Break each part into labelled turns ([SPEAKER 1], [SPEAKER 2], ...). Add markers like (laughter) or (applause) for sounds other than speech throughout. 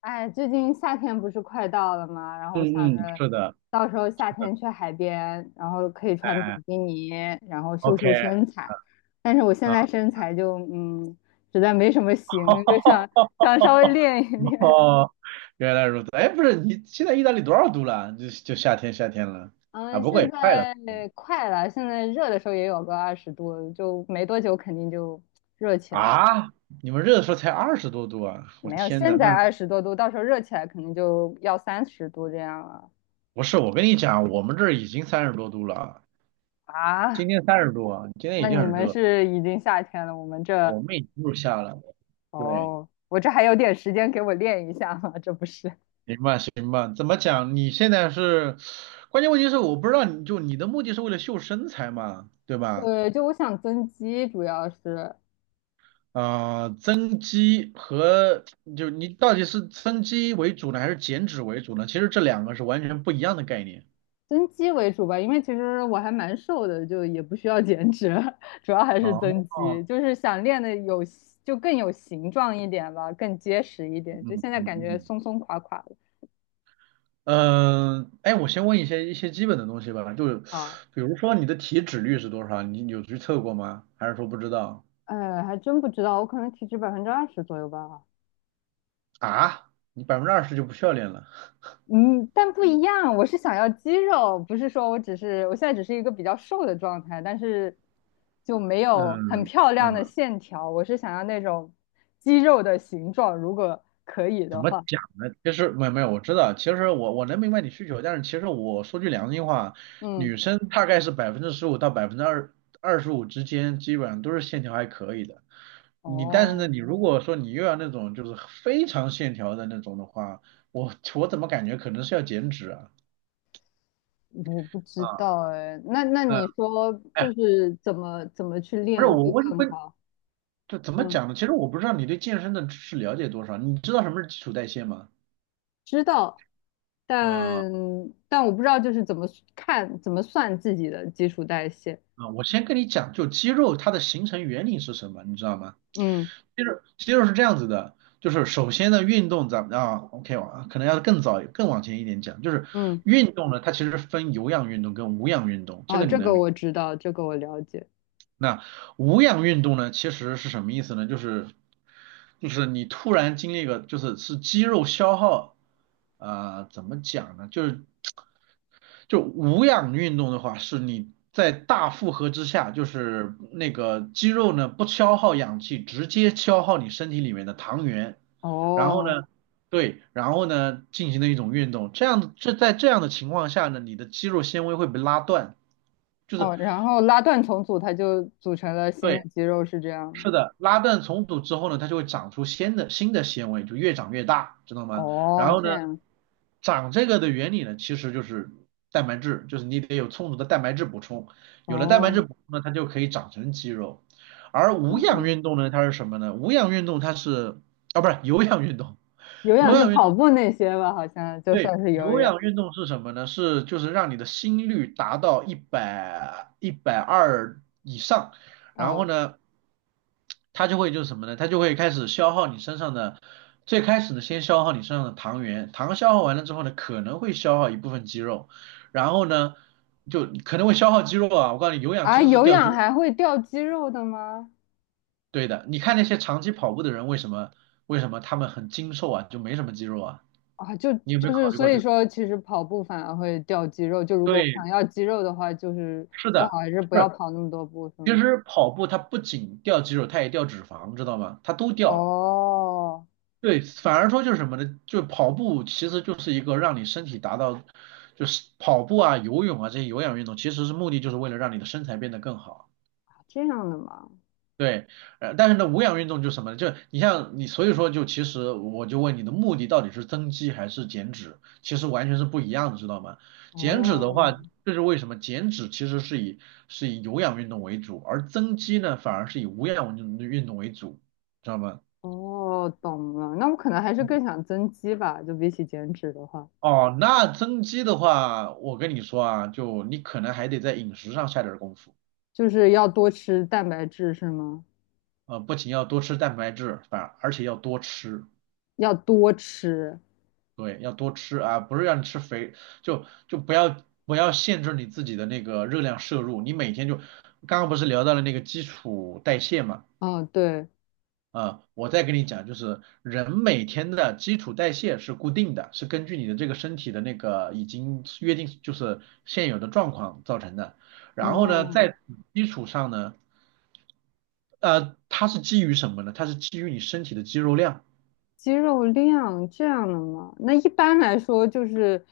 [SPEAKER 1] 哎，最近夏天不是快到了吗？然后我
[SPEAKER 2] 嗯
[SPEAKER 1] 想着，
[SPEAKER 2] 嗯，是的，
[SPEAKER 1] 到时候
[SPEAKER 2] 是
[SPEAKER 1] 夏
[SPEAKER 2] 的，
[SPEAKER 1] 天去海边，然后可以穿比
[SPEAKER 2] 哎
[SPEAKER 1] 基尼，然后秀秀
[SPEAKER 2] ，OK，
[SPEAKER 1] 身材。但是我现
[SPEAKER 2] 啊，
[SPEAKER 1] 在身材就实在没什么型，就想稍微
[SPEAKER 2] (laughs)
[SPEAKER 1] 练一练。
[SPEAKER 2] 哦，原来如此。哎，不是，你现在意大利多少度了？就夏天了啊，
[SPEAKER 1] 嗯，
[SPEAKER 2] 不过
[SPEAKER 1] 现
[SPEAKER 2] 也快了。
[SPEAKER 1] 在快了，现在热的时候也有个20度，就没多久肯定就热起来。
[SPEAKER 2] 啊，你们热的时候才20多度啊，我
[SPEAKER 1] 没有，
[SPEAKER 2] 天
[SPEAKER 1] 现
[SPEAKER 2] 呐。那
[SPEAKER 1] 在20多度，到时候热起来肯定就要30度这样了
[SPEAKER 2] 不是，我跟你讲，我们这儿已经30多度了啊，
[SPEAKER 1] 啊。
[SPEAKER 2] 今天30度啊，今天
[SPEAKER 1] 那
[SPEAKER 2] 已经
[SPEAKER 1] 你
[SPEAKER 2] 很
[SPEAKER 1] 们
[SPEAKER 2] 热，
[SPEAKER 1] 是已经夏天了，我们这，
[SPEAKER 2] 我们已经入夏了，对。
[SPEAKER 1] 哦，我这还有点时间给我练一下嘛，这不是？
[SPEAKER 2] 行吧，行吧，怎么讲？你现在是，关键问题是我不知道你的目的是为了秀身材嘛，对
[SPEAKER 1] (laughs)
[SPEAKER 2] 吧？
[SPEAKER 1] 对，就我想增肌，主要是
[SPEAKER 2] 呃，增肌和就你到底是增肌为主呢，还是减脂为主呢？其实这两个是完全不一样的概念。
[SPEAKER 1] 增肌为主吧，因为其实我还蛮瘦的，就也不需要减脂，(laughs) 主要还是
[SPEAKER 2] 哦。
[SPEAKER 1] 增肌，就是想练的有，就更有形状一点吧，更结实一点。就
[SPEAKER 2] 嗯
[SPEAKER 1] 现在
[SPEAKER 2] 嗯
[SPEAKER 1] 感觉
[SPEAKER 2] 嗯。
[SPEAKER 1] 松松垮垮的
[SPEAKER 2] 嗯，哎，我先问一些基本的东西吧，就是
[SPEAKER 1] 啊，
[SPEAKER 2] 比如说你的体脂率是多少？你有去测过吗？还是说不知道？
[SPEAKER 1] 还真不知道，我可能体脂20%左右吧。
[SPEAKER 2] 啊，你20%就不需要练了？
[SPEAKER 1] 嗯，但不一样，我是想要肌肉，不是说我只是，我现在只是一个比较瘦的状态，但是就没有很
[SPEAKER 2] 嗯
[SPEAKER 1] 漂亮
[SPEAKER 2] 嗯。
[SPEAKER 1] 的线条，我是想要那种肌肉的形状，如果可以
[SPEAKER 2] 怎
[SPEAKER 1] 的
[SPEAKER 2] 么
[SPEAKER 1] 话。
[SPEAKER 2] 讲呢？其实没有没有，我知道，其实我能明白你需求，但是其实我说句良心话，
[SPEAKER 1] 嗯。
[SPEAKER 2] 女生大概是15%到百分之二十五之间，基本上都是线条还可以的。你但是呢，
[SPEAKER 1] 哦，
[SPEAKER 2] 你如果说你又要那种就是非常线条的那种的话，我怎么感觉可能是要减脂啊？
[SPEAKER 1] 我不知
[SPEAKER 2] 啊。
[SPEAKER 1] 道哎，那
[SPEAKER 2] 嗯。
[SPEAKER 1] 你说
[SPEAKER 2] 哎，
[SPEAKER 1] 就是怎么去
[SPEAKER 2] 不是，
[SPEAKER 1] 练
[SPEAKER 2] 我
[SPEAKER 1] 会
[SPEAKER 2] 问
[SPEAKER 1] 更
[SPEAKER 2] 问，
[SPEAKER 1] 好？
[SPEAKER 2] 就怎么
[SPEAKER 1] 嗯，
[SPEAKER 2] 讲呢？其实我不知道你对健身的知识了解多少，你知道什么是基础代谢吗？
[SPEAKER 1] 知道，
[SPEAKER 2] 嗯。
[SPEAKER 1] 但但我不知道就是怎么看怎么算自己的基础代谢。
[SPEAKER 2] 啊，我先跟你讲，就肌肉它的形成原理是什么，你知道吗？
[SPEAKER 1] 嗯
[SPEAKER 2] 肌肉是这样子的，就是首先呢，运动咱们啊，OK，我啊可能要更早更往前一点讲，就是
[SPEAKER 1] 嗯。
[SPEAKER 2] 运动呢，它其实分有氧运动跟无氧运动，这
[SPEAKER 1] 哦，
[SPEAKER 2] 个你
[SPEAKER 1] 这
[SPEAKER 2] 能
[SPEAKER 1] 个
[SPEAKER 2] 明白？
[SPEAKER 1] 我知道，这个我了解。
[SPEAKER 2] 那无氧运动呢，其实是什么意思呢？就是你突然经历一个，就是肌肉消耗。啊、怎么讲呢？就是无氧运动的话，是你在大负荷之下，就是那个肌肉呢不消耗氧气，直接消耗你身体里面的糖原，然后
[SPEAKER 1] 哦
[SPEAKER 2] 呢，对，然后呢进行的一种运动，这样。这在这样的情况下呢，你的肌肉纤维会被拉断，就是
[SPEAKER 1] 哦，然后拉断重组，它就组成了新的
[SPEAKER 2] 对。
[SPEAKER 1] 肌肉，是这样吗？
[SPEAKER 2] 是的，拉断重组之后呢，它就会长出新的纤维，就越长越大，知道吗？然
[SPEAKER 1] 哦，
[SPEAKER 2] 后
[SPEAKER 1] 这
[SPEAKER 2] 呢，
[SPEAKER 1] 样。
[SPEAKER 2] 长这个的原理呢，其实就是蛋白质，就是你得有充足的蛋白质补充，有了蛋白质
[SPEAKER 1] 哦。
[SPEAKER 2] 补充呢，它就可以长成肌肉。而无氧
[SPEAKER 1] 嗯，
[SPEAKER 2] 运动呢，它是什么呢？无氧运动它是啊，不是有氧运动
[SPEAKER 1] 有
[SPEAKER 2] 有
[SPEAKER 1] 氧是
[SPEAKER 2] 氧运
[SPEAKER 1] 跑
[SPEAKER 2] 动
[SPEAKER 1] 步那些吧？好像就
[SPEAKER 2] 对。
[SPEAKER 1] 算是有
[SPEAKER 2] 有
[SPEAKER 1] 氧。
[SPEAKER 2] 氧运动是什么呢？是就是让你的心率达到100、120以上，然后
[SPEAKER 1] 哦
[SPEAKER 2] 呢。它就会就是什么呢？它就会开始消耗你身上的，最开始呢，先消耗你身上的糖原，糖消耗完了之后呢，可能会消耗一部分肌肉，然后呢，就可能会消耗肌肉啊。我告诉你，有氧其
[SPEAKER 1] 啊，
[SPEAKER 2] 实是
[SPEAKER 1] 有
[SPEAKER 2] 掉肌
[SPEAKER 1] 氧
[SPEAKER 2] 肉，
[SPEAKER 1] 还会掉肌肉的吗？
[SPEAKER 2] 对的。你看那些长期跑步的人，为什么他们很精瘦啊，就没什么肌肉啊？
[SPEAKER 1] 啊，就
[SPEAKER 2] 你有没
[SPEAKER 1] 就
[SPEAKER 2] 有考
[SPEAKER 1] 是
[SPEAKER 2] 虑
[SPEAKER 1] 所
[SPEAKER 2] 过这
[SPEAKER 1] 以
[SPEAKER 2] 个？
[SPEAKER 1] 说，其实跑步反而会掉肌肉。就如果我
[SPEAKER 2] 对，
[SPEAKER 1] 想要肌肉的话，就是
[SPEAKER 2] 是
[SPEAKER 1] 最好
[SPEAKER 2] 的，
[SPEAKER 1] 还是不
[SPEAKER 2] 不
[SPEAKER 1] 要
[SPEAKER 2] 是，
[SPEAKER 1] 跑那么多步，是
[SPEAKER 2] 其
[SPEAKER 1] 吗？
[SPEAKER 2] 实跑步它不仅掉肌肉，它也掉脂肪，知道吗？它都掉。
[SPEAKER 1] 哦。
[SPEAKER 2] 对，反而说就是什么呢？就跑步其实就是一个让你身体达到，就是跑步啊、游泳啊这些有氧运动，其实是目的就是为了让你的身材变得更好。
[SPEAKER 1] 啊这样的嘛。
[SPEAKER 2] 对，但是呢，无氧运动就是什么呢？就你像你，所以说就其实我就问你的目的到底是增肌还是减脂？其实完全是不一样的，知道吗？减脂的
[SPEAKER 1] 哦。
[SPEAKER 2] 话，这是为什么？减脂其实是以有氧运动为主，而增肌呢反而是以无氧运动为主，知道吗？
[SPEAKER 1] 哦，懂了。那我可能还是更想增肌吧，就比起减脂的话，
[SPEAKER 2] 哦，那增肌的话，我跟你说啊，就你可能还得在饮食上下点儿功夫。
[SPEAKER 1] 就是要多吃蛋白质，是吗？
[SPEAKER 2] 不仅要多吃蛋白质，反而且要多吃，
[SPEAKER 1] 要多吃。
[SPEAKER 2] 对，要多吃啊，不是让你吃肥，就不要限制你自己的那个热量摄入，你每天就，刚刚不是聊到了那个基础代谢嘛。
[SPEAKER 1] 哦，对。
[SPEAKER 2] 啊，我再跟你讲，就是人每天的基础代谢是固定的，是根据你的这个身体的那个已经约定，就是现有的状况造成的。然后呢，
[SPEAKER 1] 哦，
[SPEAKER 2] 在基础上呢，它是基于什么呢？它是基于你身体的肌肉量。
[SPEAKER 1] 肌肉量这样的嘛。那一般来说，就是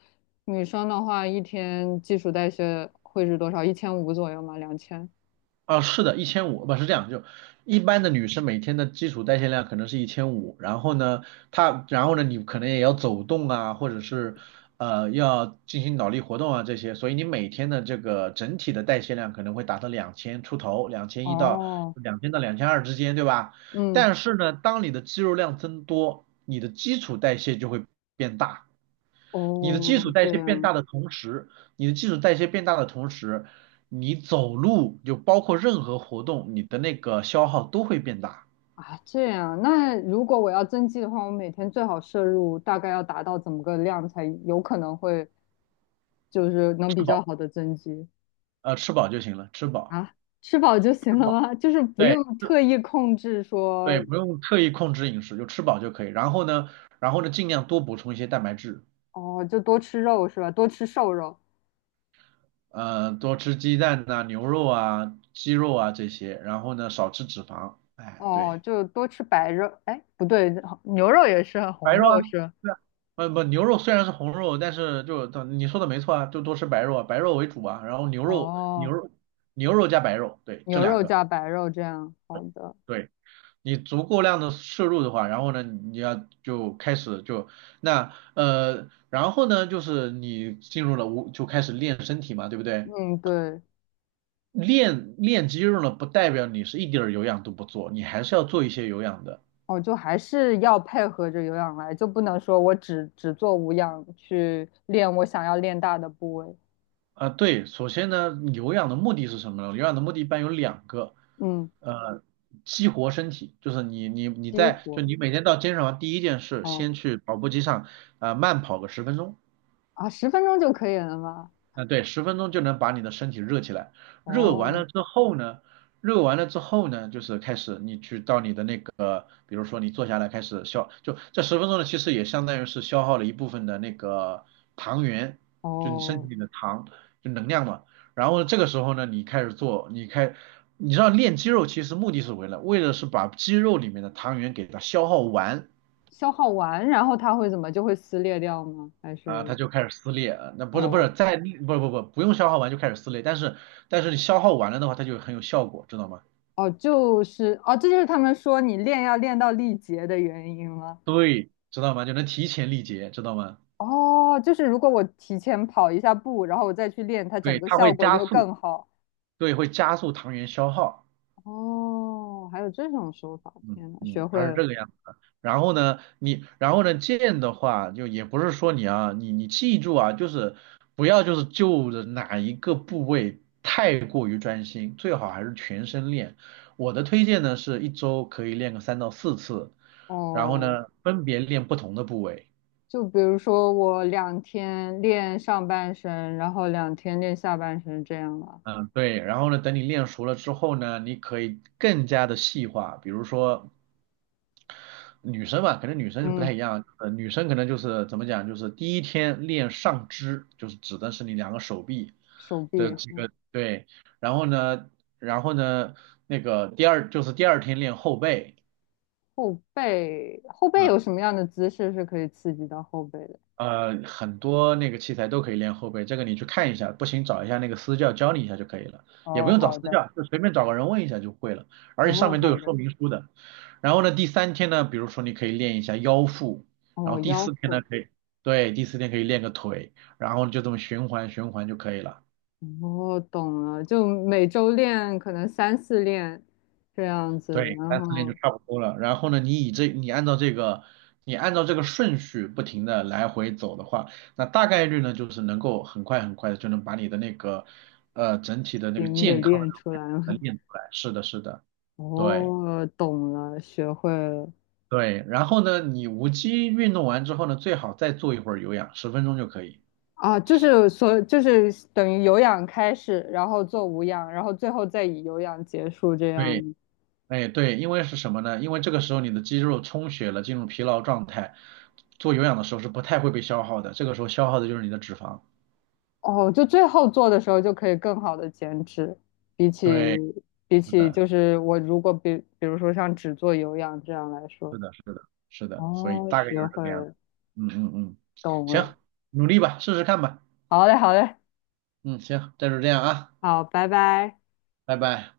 [SPEAKER 1] 女生的话，一天基础代谢会是多少？1500左右吗？2000？
[SPEAKER 2] 啊，是的，一千五不是这样，就一般的女生每天的基础代谢量可能是一千五，然后呢，她然后呢，你可能也要走动啊，或者是要进行脑力活动啊这些，所以你每天的这个整体的代谢量可能会达到两千出头，2100到
[SPEAKER 1] 哦。
[SPEAKER 2] 2200之间，对吧？
[SPEAKER 1] 嗯。
[SPEAKER 2] 但是呢，当你的肌肉量增多，你的基础代谢就会变大。你的基础
[SPEAKER 1] 哦，
[SPEAKER 2] 代
[SPEAKER 1] 这
[SPEAKER 2] 谢变
[SPEAKER 1] 样
[SPEAKER 2] 大的同时，你的基础代谢变大的同时，你走路就包括任何活动，你的那个消耗都会变大。
[SPEAKER 1] 啊，这样。那如果我要增肌的话，我每天最好摄入大概要达到怎么个量才有可能会就是能比
[SPEAKER 2] 吃
[SPEAKER 1] 较
[SPEAKER 2] 饱，
[SPEAKER 1] 好的增肌，
[SPEAKER 2] 吃饱就行了，吃饱，
[SPEAKER 1] 啊，吃饱就
[SPEAKER 2] 吃
[SPEAKER 1] 行了
[SPEAKER 2] 饱，
[SPEAKER 1] 吗？就是不
[SPEAKER 2] 对，
[SPEAKER 1] 用
[SPEAKER 2] 吃，
[SPEAKER 1] 特意控制
[SPEAKER 2] 对，
[SPEAKER 1] 说。
[SPEAKER 2] 不用特意控制饮食，就吃饱就可以。然后呢，然后呢，尽量多补充一些蛋白质，
[SPEAKER 1] 哦，就多吃肉是吧？多吃瘦肉。
[SPEAKER 2] 多吃鸡蛋呐、牛肉啊、鸡肉啊这些，然后呢，少吃脂肪。哎，
[SPEAKER 1] 哦，
[SPEAKER 2] 对。
[SPEAKER 1] 就多吃白肉，哎，不对，牛肉也是
[SPEAKER 2] 白
[SPEAKER 1] 红
[SPEAKER 2] 肉啊，
[SPEAKER 1] 肉是吧。
[SPEAKER 2] 对啊，不不，牛肉虽然是红肉，但是就你说的没错啊，就多吃白肉啊，白肉为主啊，然后牛肉牛
[SPEAKER 1] 哦，
[SPEAKER 2] 肉牛肉加白肉，对，这
[SPEAKER 1] 牛
[SPEAKER 2] 两
[SPEAKER 1] 肉加
[SPEAKER 2] 个，
[SPEAKER 1] 白肉这样，好的。
[SPEAKER 2] 对。你足够量的摄入的话，然后呢，你要就开始就那然后呢，就是你进入了无就开始练身体嘛，对不对？
[SPEAKER 1] 嗯，对。
[SPEAKER 2] 练练肌肉呢，不代表你是一点儿有氧都不做，你还是要做一些有氧的。
[SPEAKER 1] 哦，就还是要配合着有氧来，就不能说我只做无氧去练我想要练大的部位。
[SPEAKER 2] 啊，对，首先呢，有氧的目的是什么呢？有氧的目的一般有两个。
[SPEAKER 1] 嗯，
[SPEAKER 2] 呃，激活身体，就是你你你
[SPEAKER 1] 激
[SPEAKER 2] 在就
[SPEAKER 1] 活。
[SPEAKER 2] 你每天到健身房第一件事，
[SPEAKER 1] 哦，
[SPEAKER 2] 先去跑步机上啊、慢跑个十分钟。
[SPEAKER 1] 啊，10分钟就可以了吗？
[SPEAKER 2] 啊，对，十分钟就能把你的身体热起来。热完
[SPEAKER 1] 哦。
[SPEAKER 2] 了之后呢，就是开始你去到你的那个，比如说你坐下来开始消，就这十分钟呢，其实也相当于是消耗了一部分的那个糖原，就你身体
[SPEAKER 1] 哦，
[SPEAKER 2] 里的糖，就能量嘛。然后这个时候呢，你开始做，你开，你知道练肌肉其实目的是为了把肌肉里面的糖原给它消耗完。
[SPEAKER 1] 消耗完，然后它会怎么就会撕裂掉吗？还
[SPEAKER 2] 啊，它
[SPEAKER 1] 是
[SPEAKER 2] 就开始撕裂，那不是不是
[SPEAKER 1] 哦。
[SPEAKER 2] 在不用消耗完就开始撕裂，但是你消耗完了的话，它就很有效果，知道吗？
[SPEAKER 1] 哦，就是哦，这就是他们说你练要练到力竭的原因吗？
[SPEAKER 2] 对，知道吗？就能提前力竭，知道吗？
[SPEAKER 1] 哦，就是如果我提前跑一下步，然后我再去练，它整
[SPEAKER 2] 对，
[SPEAKER 1] 个
[SPEAKER 2] 它
[SPEAKER 1] 效
[SPEAKER 2] 会
[SPEAKER 1] 果就
[SPEAKER 2] 加
[SPEAKER 1] 会
[SPEAKER 2] 速，
[SPEAKER 1] 更好。
[SPEAKER 2] 对，会加速糖原消耗。
[SPEAKER 1] 哦，还有这种手法，
[SPEAKER 2] 嗯
[SPEAKER 1] 天呐，学
[SPEAKER 2] 嗯，它
[SPEAKER 1] 会
[SPEAKER 2] 是
[SPEAKER 1] 了。
[SPEAKER 2] 这个样子的。然后呢，你然后呢，剑的话就也不是说你啊，你记住啊，就是不要就是就着哪一个部位太过于专心，最好还是全身练。我的推荐呢是一周可以练个3到4次。然后
[SPEAKER 1] 哦，
[SPEAKER 2] 呢，分别练不同的部位。
[SPEAKER 1] 就比如说我两天练上半身，然后两天练下半身，这样啊。
[SPEAKER 2] 嗯，对。然后呢，等你练熟了之后呢，你可以更加的细化。比如说女生吧，可能女生不太
[SPEAKER 1] 嗯，
[SPEAKER 2] 一样。女生可能就是怎么讲，就是第一天练上肢，就是指的是你两个手臂
[SPEAKER 1] 手
[SPEAKER 2] 的
[SPEAKER 1] 臂。
[SPEAKER 2] 几个对。然后呢，然后呢，那个第二就是第二天练后背。
[SPEAKER 1] 后背，后背有
[SPEAKER 2] 嗯。
[SPEAKER 1] 什么样的姿势是可以刺激到后背的？
[SPEAKER 2] 很多那个器材都可以练后背，这个你去看一下，不行找一下那个私教教你一下就可以了，也不
[SPEAKER 1] 哦，
[SPEAKER 2] 用找
[SPEAKER 1] 好
[SPEAKER 2] 私
[SPEAKER 1] 的。
[SPEAKER 2] 教，就随便找个人问一下就会了，而且上
[SPEAKER 1] 哦，
[SPEAKER 2] 面都
[SPEAKER 1] 好
[SPEAKER 2] 有
[SPEAKER 1] 的。
[SPEAKER 2] 说明书的。然后呢，第三天呢，比如说你可以练一下腰腹，然
[SPEAKER 1] 哦，
[SPEAKER 2] 后第四
[SPEAKER 1] 腰
[SPEAKER 2] 天呢
[SPEAKER 1] 腹。
[SPEAKER 2] 可以，对，第四天可以练个腿，然后就这么循环循环就可以了。
[SPEAKER 1] 哦，懂了，就每周练可能三四练这样子，
[SPEAKER 2] 对，
[SPEAKER 1] 然
[SPEAKER 2] 3、4练就
[SPEAKER 1] 后
[SPEAKER 2] 差不多了。然后呢，你按照这个顺序不停的来回走的话，那大概率呢就是能够很快很快的就能把你的那个整体的那个
[SPEAKER 1] 筋给
[SPEAKER 2] 健康的那
[SPEAKER 1] 练
[SPEAKER 2] 种
[SPEAKER 1] 出
[SPEAKER 2] 感觉
[SPEAKER 1] 来了。
[SPEAKER 2] 能练出来。是的，是的，对
[SPEAKER 1] 哦，懂了，学会了。
[SPEAKER 2] 对。然后呢，你无机运动完之后呢，最好再做一会儿有氧，十分钟就可以。
[SPEAKER 1] 啊，就是所就是等于有氧开始，然后做无氧，然后最后再以有氧结束这样。
[SPEAKER 2] 对，哎对，因为是什么呢？因为这个时候你的肌肉充血了，进入疲劳状态，做有氧的时候是不太会被消耗的，这个时候消耗的就是你的脂肪。
[SPEAKER 1] 哦，就最后做的时候就可以更好的减脂，比起
[SPEAKER 2] 对。
[SPEAKER 1] 比
[SPEAKER 2] 是
[SPEAKER 1] 起
[SPEAKER 2] 的，
[SPEAKER 1] 就是我如果比如说像只做有氧这样来说。
[SPEAKER 2] 是的，是的，是的，所以
[SPEAKER 1] 哦，
[SPEAKER 2] 大概就
[SPEAKER 1] 学
[SPEAKER 2] 是这
[SPEAKER 1] 会
[SPEAKER 2] 个样子。嗯嗯嗯，
[SPEAKER 1] 懂了，
[SPEAKER 2] 行，努力吧，试试看吧。
[SPEAKER 1] 好嘞，好嘞，
[SPEAKER 2] 嗯，行，那就这样啊，
[SPEAKER 1] 好，拜拜。
[SPEAKER 2] 拜拜。